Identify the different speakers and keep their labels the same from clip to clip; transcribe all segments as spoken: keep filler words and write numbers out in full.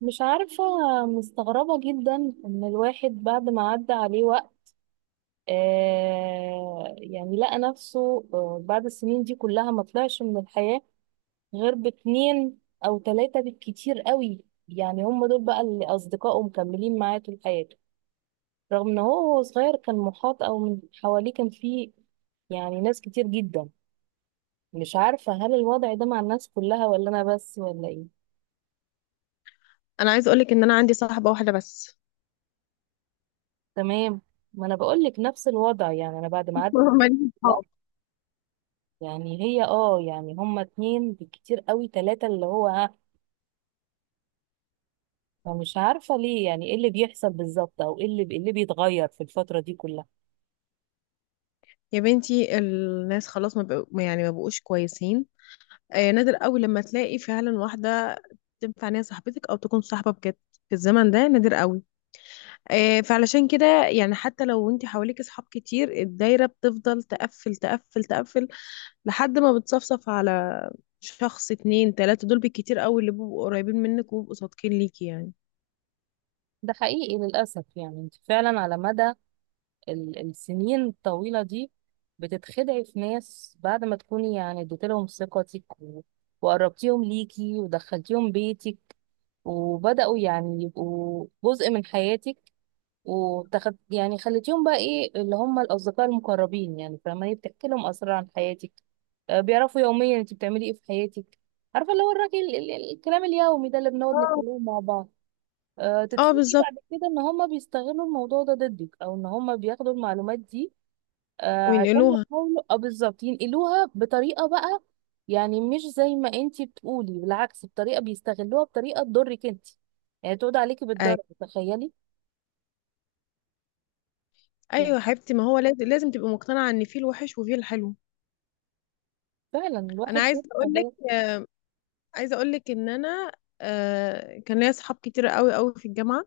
Speaker 1: مش عارفة. مستغربة جدا إن الواحد بعد ما عدى عليه وقت آه يعني لقى نفسه آه بعد السنين دي كلها ما طلعش من الحياة غير باتنين أو تلاتة بالكتير قوي. يعني هم دول بقى اللي أصدقائه مكملين معاه طول حياته، رغم إن هو وهو صغير كان محاط أو من حواليه كان فيه يعني ناس كتير جدا. مش عارفة، هل الوضع ده مع الناس كلها ولا أنا بس ولا إيه؟
Speaker 2: انا عايز اقولك ان انا عندي صاحبه واحده بس.
Speaker 1: تمام. ما أنا بقولك نفس الوضع، يعني أنا بعد ما عدت
Speaker 2: ماليش صحاب.
Speaker 1: يعني هي اه يعني هما اتنين بالكتير قوي تلاتة، اللي هو ها فمش عارفة ليه، يعني ايه اللي بيحصل بالظبط او ايه اللي ايه اللي بيتغير في الفترة دي كلها.
Speaker 2: يا بنتي الناس خلاص ما بقوا يعني ما بقوش كويسين. آه، نادر قوي لما تلاقي فعلا واحده تنفع ان هي صاحبتك او تكون صاحبه بجد، في الزمن ده نادر قوي. آه، فعلشان كده يعني حتى لو انت حواليك اصحاب كتير، الدايره بتفضل تقفل تقفل تقفل لحد ما بتصفصف على شخص، اتنين، تلاته، دول بالكتير قوي اللي بيبقوا قريبين منك وبيبقوا صادقين ليكي يعني.
Speaker 1: ده حقيقي للأسف، يعني انت فعلا على مدى ال- السنين الطويلة دي بتتخدعي في ناس بعد ما تكوني يعني اديت لهم ثقتك و- وقربتيهم ليكي ودخلتيهم بيتك، وبدأوا يعني يبقوا جزء من حياتك، وتاخد يعني خليتيهم بقى ايه، اللي هم الاصدقاء المقربين يعني، فما هي بتحكي لهم اسرار عن حياتك. آه، بيعرفوا يوميا انت بتعملي ايه في حياتك، عارفه اللي هو الراجل ال- ال- الكلام اليومي ده اللي بنقعد
Speaker 2: اه،
Speaker 1: نتكلمه مع بعض. أه
Speaker 2: اه،
Speaker 1: تتفاجئي
Speaker 2: بالظبط.
Speaker 1: بعد كده ان هم بيستغلوا الموضوع ده ضدك، او ان هم بياخدوا المعلومات دي أه عشان
Speaker 2: وينقلوها.
Speaker 1: يحاولوا اه بالظبط ينقلوها بطريقه بقى، يعني مش زي ما انت بتقولي، بالعكس، بطريقه بيستغلوها بطريقه تضرك انت، يعني تقعد عليكي بالضرر، تخيلي.
Speaker 2: ايوه
Speaker 1: يعني
Speaker 2: يا حبيبتي، ما هو لازم لازم تبقى مقتنعه ان في الوحش وفي الحلو.
Speaker 1: فعلا
Speaker 2: انا
Speaker 1: الواحد
Speaker 2: عايزه
Speaker 1: شاف
Speaker 2: اقول لك
Speaker 1: حاجات.
Speaker 2: عايزه اقول لك ان انا آه كان ليا اصحاب كتير قوي قوي في الجامعه.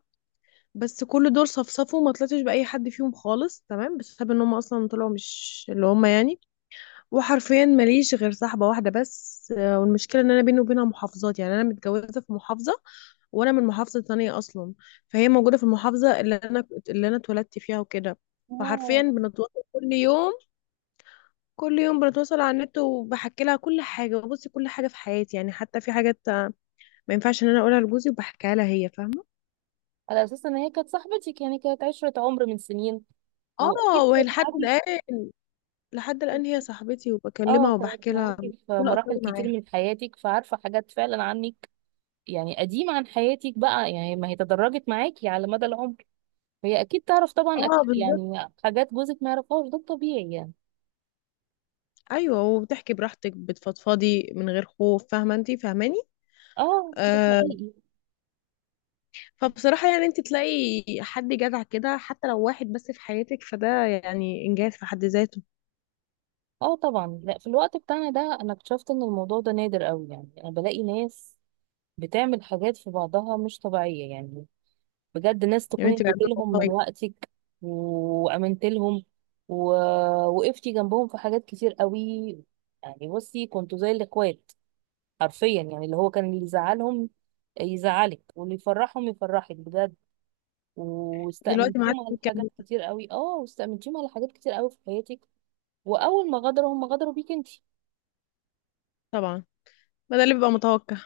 Speaker 2: بس كل دول صفصفوا وما طلعتش باي حد فيهم خالص، تمام، بسبب ان هم اصلا طلعوا مش اللي هم يعني. وحرفيا ماليش غير صاحبه واحده بس، آه والمشكله ان انا بيني وبينها محافظات، يعني انا متجوزه في محافظه وانا من محافظه تانية اصلا. فهي موجوده في المحافظه اللي انا اللي انا اتولدت فيها وكده. فحرفيا
Speaker 1: اه
Speaker 2: بنتواصل كل يوم، كل يوم بنتواصل على النت وبحكي لها كل حاجه وبصي كل حاجه في حياتي، يعني حتى في حاجات ما ينفعش ان انا اقولها لجوزي وبحكيها لها هي فاهمه.
Speaker 1: على اساس ان هي كانت صاحبتي، كان- يعني كانت عشرة عمر من سنين، واكيد
Speaker 2: اه، وهي
Speaker 1: كانت
Speaker 2: لحد
Speaker 1: معاكي
Speaker 2: الان، لحد الان هي
Speaker 1: في-
Speaker 2: صاحبتي
Speaker 1: اه
Speaker 2: وبكلمها
Speaker 1: كانت
Speaker 2: وبحكي لها
Speaker 1: معاكي في
Speaker 2: كل
Speaker 1: مراحل
Speaker 2: اسراري
Speaker 1: كتير
Speaker 2: معاها.
Speaker 1: من حياتك، فعارفة حاجات فعلا عنك، يعني قديمة عن حياتك بقى، يعني ما هي تدرجت معاكي على مدى العمر، فهي اكيد تعرف طبعا
Speaker 2: اه،
Speaker 1: أك...
Speaker 2: بالظبط.
Speaker 1: يعني حاجات جوزك ما يعرفهاش، ده الطبيعي يعني.
Speaker 2: ايوه، وبتحكي براحتك بتفضفضي من غير خوف، فاهمه، انت فاهماني؟
Speaker 1: اه ده
Speaker 2: آه
Speaker 1: حقيقي.
Speaker 2: فبصراحه يعني انت تلاقي حد جدع كده، حتى لو واحد بس في حياتك، فده يعني انجاز في حد ذاته.
Speaker 1: اه طبعا. لا، في الوقت بتاعنا ده انا اكتشفت ان الموضوع ده نادر قوي، يعني انا بلاقي ناس بتعمل حاجات في بعضها مش طبيعية يعني. بجد، ناس
Speaker 2: يا
Speaker 1: تكون
Speaker 2: بنتي بعد
Speaker 1: اديت
Speaker 2: الله
Speaker 1: لهم من
Speaker 2: والله.
Speaker 1: وقتك، وامنت لهم، ووقفتي جنبهم في حاجات كتير قوي، يعني بصي كنتوا زي الاخوات حرفيا، يعني اللي هو كان اللي يزعلهم يزعلك واللي يفرحهم يفرحك بجد،
Speaker 2: دلوقتي ما
Speaker 1: واستأمنتيهم
Speaker 2: عادش
Speaker 1: على حاجات
Speaker 2: بتكلم.
Speaker 1: كتير قوي، اه واستأمنتيهم على حاجات كتير قوي في حياتك، واول ما غدروا هم غدروا بيك انت.
Speaker 2: طبعا، ما ده اللي بيبقى متوقع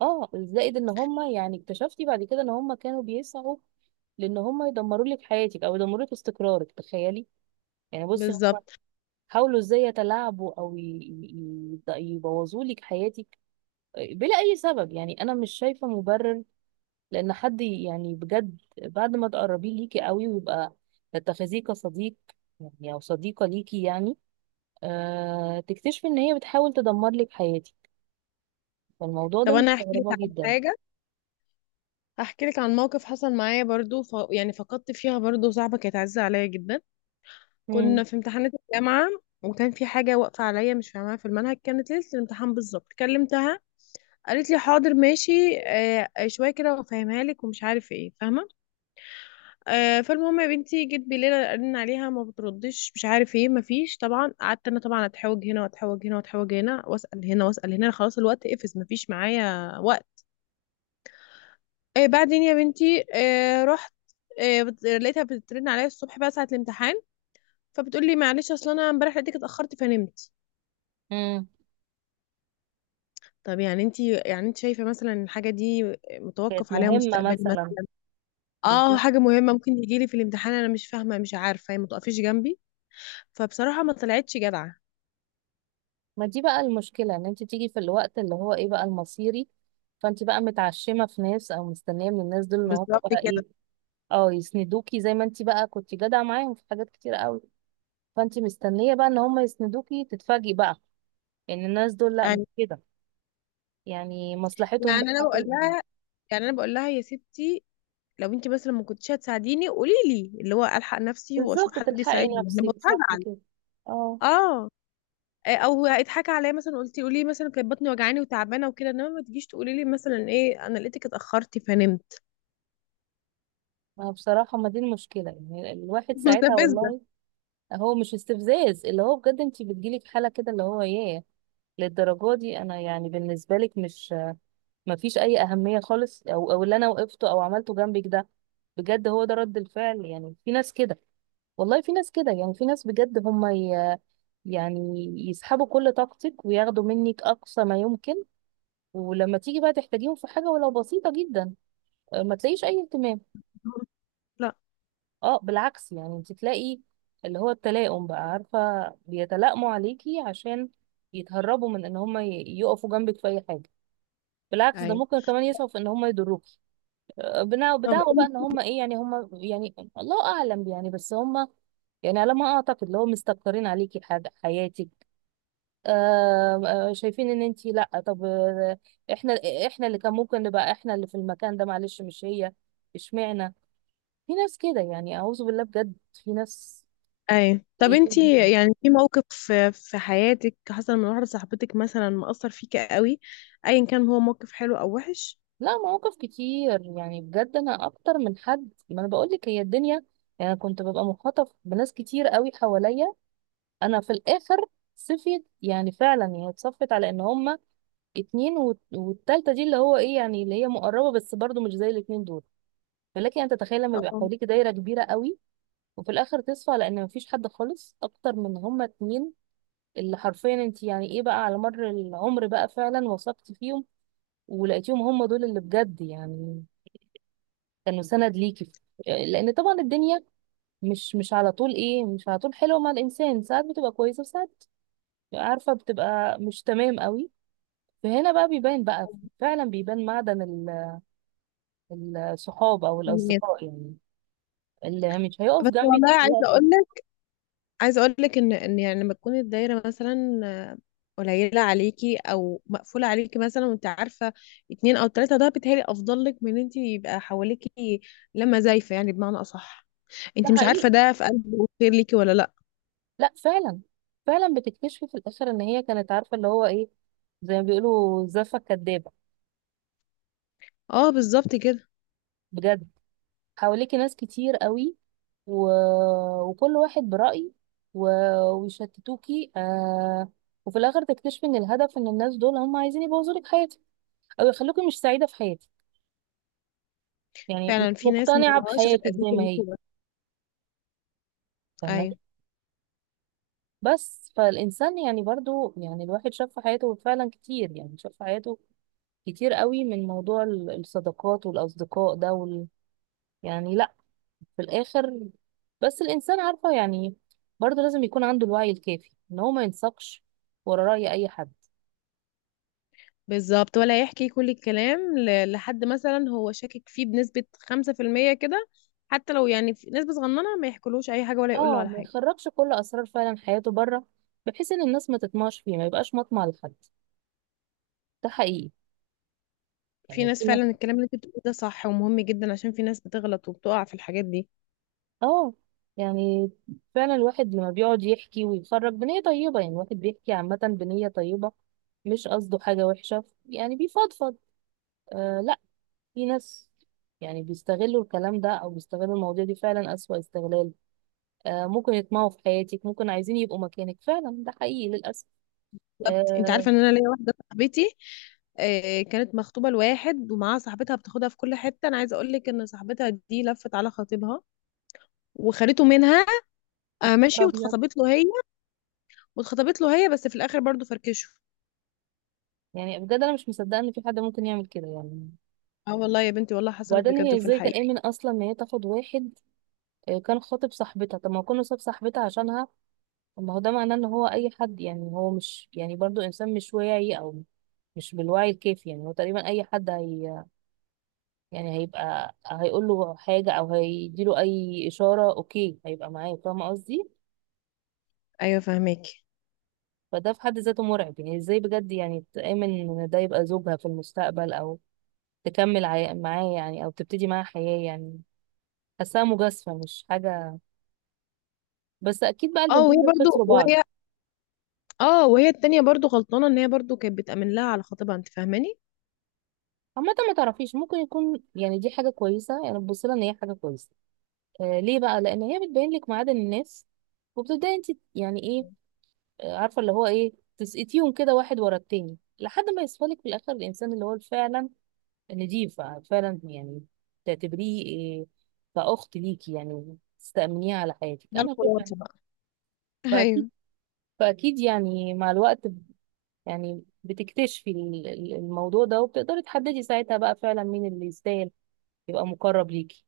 Speaker 1: اه زائد ان هم يعني اكتشفتي بعد كده ان هم كانوا بيسعوا لان هم يدمروا لك حياتك او يدمروا لك استقرارك، تخيلي. يعني بصي هم
Speaker 2: بالظبط.
Speaker 1: حاولوا ازاي يتلاعبوا او ي- ي- ي- يبوظوا لك حياتك بلا اي سبب، يعني انا مش شايفه مبرر لان حد يعني بجد بعد ما تقربيه ليكي قوي ويبقى تتخذيه كصديق يعني، او صديقه ليكي يعني، آه تكتشفي ان هي بتحاول تدمر لك حياتك. فالموضوع ده
Speaker 2: طب انا احكي لك
Speaker 1: مستغربه
Speaker 2: عن
Speaker 1: جدا.
Speaker 2: حاجه، احكي لك عن موقف حصل معايا برضو، ف... يعني فقدت فيها برضو صاحبه كانت عزيزه عليا جدا.
Speaker 1: امم.
Speaker 2: كنا في امتحانات الجامعه، وكان في حاجه واقفه عليا مش فاهماها في المنهج، كانت ليله الامتحان بالظبط كلمتها، قالت لي حاضر ماشي آه آه، شويه كده وافهمها لك ومش عارف ايه، فاهمه. آه فالمهم يا بنتي، جيت بالليل ارن عليها ما بتردش، مش عارف ايه، ما فيش، طبعا قعدت انا طبعا اتحوج هنا واتحوج هنا واتحوج هنا واسال هنا واسال هنا، خلاص الوقت قفز ما فيش معايا وقت. آه بعدين يا بنتي آه رحت، آه بت- لقيتها بترن عليا الصبح بقى ساعة الامتحان، فبتقول لي معلش اصل انا امبارح لقيتك اتأخرت فنمت.
Speaker 1: امم.
Speaker 2: طب يعني انت يعني انت شايفة مثلا إن الحاجة دي
Speaker 1: كانت
Speaker 2: متوقف عليها
Speaker 1: مهمه
Speaker 2: مستقبلي
Speaker 1: مثلا.
Speaker 2: مثلا؟ اه،
Speaker 1: بالظبط.
Speaker 2: حاجة مهمة ممكن يجي لي في الامتحان، انا مش فاهمة، مش عارفة هي ما تقفيش جنبي. فبصراحة ما طلعتش جدعة.
Speaker 1: ما دي بقى المشكله، ان انت تيجي في الوقت اللي هو ايه بقى، المصيري، فانت بقى متعشمه في ناس او مستنيه من الناس دول ان هم
Speaker 2: بالظبط
Speaker 1: بقى
Speaker 2: كده.
Speaker 1: ايه، اه يسندوكي زي ما انت بقى كنت جدعة معاهم في حاجات كتير قوي، فانت مستنية بقى ان هم يسندوكي، تتفاجئي بقى ان الناس دول لا مش
Speaker 2: يعني
Speaker 1: كده. يعني مصلحتهم
Speaker 2: يعني انا
Speaker 1: بقى
Speaker 2: بقول
Speaker 1: إيه؟
Speaker 2: لها يعني انا بقول لها يا ستي، لو انت مثلا ما كنتش هتساعديني قولي لي، اللي هو الحق نفسي واشوف
Speaker 1: بالظبط،
Speaker 2: حد
Speaker 1: تلحقي
Speaker 2: يساعدني، انا
Speaker 1: نفسك،
Speaker 2: بقول
Speaker 1: صح
Speaker 2: هزعل.
Speaker 1: كده. اه.
Speaker 2: اه. آه، او اتحكى عليا مثلا، قلتي قولي لي مثلا كانت بطني وجعاني وتعبانه وكده، انما ما تجيش تقولي لي مثلا ايه، انا لقيتك اتاخرتي فنمت.
Speaker 1: ما بصراحة، ما دي المشكلة يعني، الواحد ساعتها
Speaker 2: مستفزه.
Speaker 1: والله. هو مش استفزاز، اللي هو بجد انت بتجيلك حالة كده، اللي هو ايه، للدرجة دي انا يعني بالنسبة لك مش، مفيش اي اهميه خالص، او او اللي انا وقفته او عملته جنبك ده بجد، هو ده رد الفعل. يعني في ناس كده، والله في ناس كده، يعني في ناس بجد هم ي... يعني يسحبوا كل طاقتك وياخدوا منك اقصى ما يمكن، ولما تيجي بقى تحتاجيهم في حاجه ولو بسيطه جدا، آه، ما تلاقيش اي اهتمام.
Speaker 2: لا،
Speaker 1: اه بالعكس، يعني انت تلاقي اللي هو التلائم بقى عارفه، بيتلائموا عليكي عشان يتهربوا من ان هم ي- يقفوا جنبك في اي حاجه، بالعكس ده
Speaker 2: ايوه.
Speaker 1: ممكن كمان يسعوا في ان هم يضروك، بنا-
Speaker 2: طب
Speaker 1: بدعوى بقى
Speaker 2: انت،
Speaker 1: ان هم ايه يعني، هم يعني الله اعلم يعني، بس هم يعني على ما اعتقد اللي هو مستكترين عليكي حاجه حياتك. آه. آه، شايفين ان انت لا، طب آه، احنا، احنا اللي كان ممكن نبقى احنا اللي في المكان ده، معلش مش هي، اشمعنى. في ناس كده يعني، اعوذ بالله، بجد في ناس
Speaker 2: اي طب
Speaker 1: سيئين جدا.
Speaker 2: انتي يعني في موقف في في حياتك حصل من واحده صاحبتك مثلا مأثر فيكي قوي؟ ايا كان هو موقف حلو او وحش.
Speaker 1: لا، مواقف كتير يعني، بجد انا اكتر من حد، ما انا بقول لك هي الدنيا، يعني أنا كنت ببقى مخاطف بناس كتير قوي حواليا. انا في الاخر صفيت، يعني فعلا يعني اتصفت على ان هما اتنين وت- والتالتة دي اللي هو ايه يعني، اللي هي مقربة بس برضو مش زي الاتنين دول. فلكن انت تتخيل لما يبقى
Speaker 2: أو-
Speaker 1: حواليك دايرة كبيرة قوي، وفي الاخر تصفى على ان مفيش حد خالص اكتر من هما اتنين، اللي حرفيا انت يعني ايه بقى على مر العمر بقى فعلا وثقت فيهم ولقيتيهم هما دول اللي بجد يعني كانوا سند ليكي. لان طبعا الدنيا مش مش على طول ايه، مش على طول حلوه مع الانسان، ساعات بتبقى كويسه وساعات عارفه بتبقى مش تمام قوي، فهنا بقى بيبان بقى، فعلا بيبان معدن ال- الصحاب او
Speaker 2: أو-
Speaker 1: الاصدقاء يعني، اللي مش هيقف
Speaker 2: بس
Speaker 1: جنبك
Speaker 2: والله
Speaker 1: في
Speaker 2: عايزه
Speaker 1: الوقت
Speaker 2: اقول
Speaker 1: ده.
Speaker 2: عايزه اقول لك ان ان يعني لما تكون الدايره مثلا آه، قليله عليكي او مقفوله عليكي مثلا، وانت عارفه اتنين او تلاته، ده بيتهيألي افضل لك من ان انت يبقى حواليكي لما زايفه، يعني بمعنى اصح
Speaker 1: ده
Speaker 2: انت مش عارفه
Speaker 1: حقيقي.
Speaker 2: ده في قلبه خير ليكي ولا لا.
Speaker 1: لا فعلا، فعلا بتكتشفي في الاخر ان هي كانت عارفه اللي هو ايه، زي ما بيقولوا زفه كدابه،
Speaker 2: اه، بالظبط كده.
Speaker 1: بجد. حواليكي ناس كتير قوي و... وكل واحد برأي و... ويشتتوكي آه... وفي الاخر تكتشفي ان الهدف، ان الناس دول هم عايزين يبوظوا لك حياتك، او يخلوكي مش سعيده في حياتك، يعني مش
Speaker 2: فعلا في ناس ما
Speaker 1: مقتنعه
Speaker 2: وراهاش غير
Speaker 1: بحياتك
Speaker 2: اذيه
Speaker 1: زي ما
Speaker 2: الناس
Speaker 1: هي.
Speaker 2: بس.
Speaker 1: فاهمه.
Speaker 2: ايوه.
Speaker 1: بس فالإنسان يعني برضو يعني، الواحد شاف في حياته فعلا كتير، يعني شاف في حياته كتير قوي من موضوع ال- الصداقات والأصدقاء ده وال... يعني لا، في الآخر بس الإنسان عارفة يعني برضو لازم يكون عنده الوعي الكافي إن هو ما ينساقش ورا رأي أي حد.
Speaker 2: بالظبط، ولا يحكي كل الكلام ل- لحد مثلا هو شاكك فيه بنسبه خمسه في الميه كده، حتى لو يعني في نسبه صغننه، ما يحكولوش اي حاجه ولا يقول له
Speaker 1: اه
Speaker 2: على
Speaker 1: ما
Speaker 2: حاجه.
Speaker 1: يخرجش كل أسرار فعلا حياته بره، بحيث إن الناس ما تطمعش فيه، ما يبقاش مطمع لحد. ده حقيقي
Speaker 2: في
Speaker 1: يعني.
Speaker 2: ناس فعلا الكلام اللي انت بتقوله ده صح ومهم جدا، عشان في ناس بتغلط وبتقع في الحاجات دي.
Speaker 1: اه. يعني فعلا الواحد لما بيقعد يحكي ويخرج بنية طيبة، يعني الواحد بيحكي عامة بنية طيبة، مش قصده حاجة وحشة، يعني بيفضفض. آه لا، في ناس يعني بيستغلوا الكلام ده أو بيستغلوا المواضيع دي فعلا أسوأ استغلال. آه ممكن يطمعوا في حياتك، ممكن عايزين يبقوا مكانك، فعلا ده حقيقي للأسف.
Speaker 2: انت
Speaker 1: آه.
Speaker 2: عارفه ان انا ليا واحده صاحبتي آه، كانت مخطوبه لواحد ومعاها صاحبتها بتاخدها في كل حته، انا عايزه اقول لك ان صاحبتها دي لفت على خطيبها وخدته منها.
Speaker 1: مش
Speaker 2: آه، ماشي،
Speaker 1: أبيض.
Speaker 2: واتخطبت له هي واتخطبت له هي بس في الاخر برضو فركشوا.
Speaker 1: يعني بجد أنا مش مصدقة إن في حد ممكن يعمل كده يعني.
Speaker 2: اه، والله يا بنتي والله حصلت
Speaker 1: وبعدين
Speaker 2: بجد،
Speaker 1: هي
Speaker 2: وفي
Speaker 1: ازاي
Speaker 2: الحقيقه.
Speaker 1: تأمن أصلا إن هي تاخد واحد آه، كان خاطب صاحبتها؟ طب ما هو كان صاحب صاحبتها عشانها، طب ما هو ده معناه ان هو اي حد، يعني هو مش يعني برضو انسان مش واعي، او مش بالوعي الكافي، يعني هو تقريبا اي حد هي يعني هيبقى هيقول له حاجه او هيديله اي اشاره اوكي هيبقى معاه، فاهمه قصدي،
Speaker 2: ايوه، فهماكي.
Speaker 1: فده في حد ذاته مرعب، يعني ازاي بجد يعني تامن ان ده يبقى زوجها في المستقبل، او تكمل عي- معاه يعني، او تبتدي معاه حياه يعني. حاساها مجازفه مش حاجه. بس اكيد بقى
Speaker 2: اه وهي
Speaker 1: البنتين دول
Speaker 2: برضو
Speaker 1: خسروا بعض.
Speaker 2: وهي اه وهي التانية برضو غلطانه ان هي برضو كانت بتأمن لها على خطيبها، انت فاهماني؟
Speaker 1: عامة ما تعرفيش ممكن يكون يعني دي حاجة كويسة، يعني تبص لها ان هي حاجة كويسة. آه ليه بقى؟ لان هي بتبين لك معادن الناس، وبتبداي انت يعني ايه، آه، عارفه اللي هو ايه، تسقطيهم كده واحد ورا التاني لحد ما يصفى لك في الاخر الانسان اللي هو فعلا نضيف فعلا يعني، تعتبريه إيه، كاخت ليكي يعني، تستأمنيه على حياتك،
Speaker 2: ده
Speaker 1: انا فعلا.
Speaker 2: الخلاصه بقى.
Speaker 1: فاكيد،
Speaker 2: ايوه.
Speaker 1: فاكيد يعني مع الوقت ب- يعني بتكتشفي ال- ال- الموضوع ده، وبتقدري تحددي ساعتها بقى فعلا مين اللي يستاهل يبقى مقرب ليكي.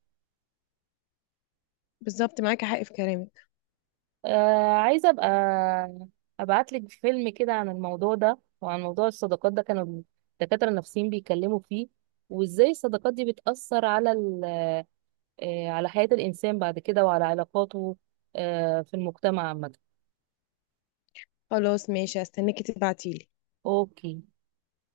Speaker 2: بالظبط، معاكي حق في كلامك.
Speaker 1: آه عايزة أبقى أبعتلك فيلم كده عن الموضوع ده، وعن موضوع الصداقات ده، كانوا الدكاترة النفسيين بيتكلموا فيه، وإزاي الصداقات دي بتأثر على ال، آه على حياة الإنسان بعد كده وعلى علاقاته آه في المجتمع عامة.
Speaker 2: خلاص ماشي، هستناكي تبعتيلي.
Speaker 1: أوكي.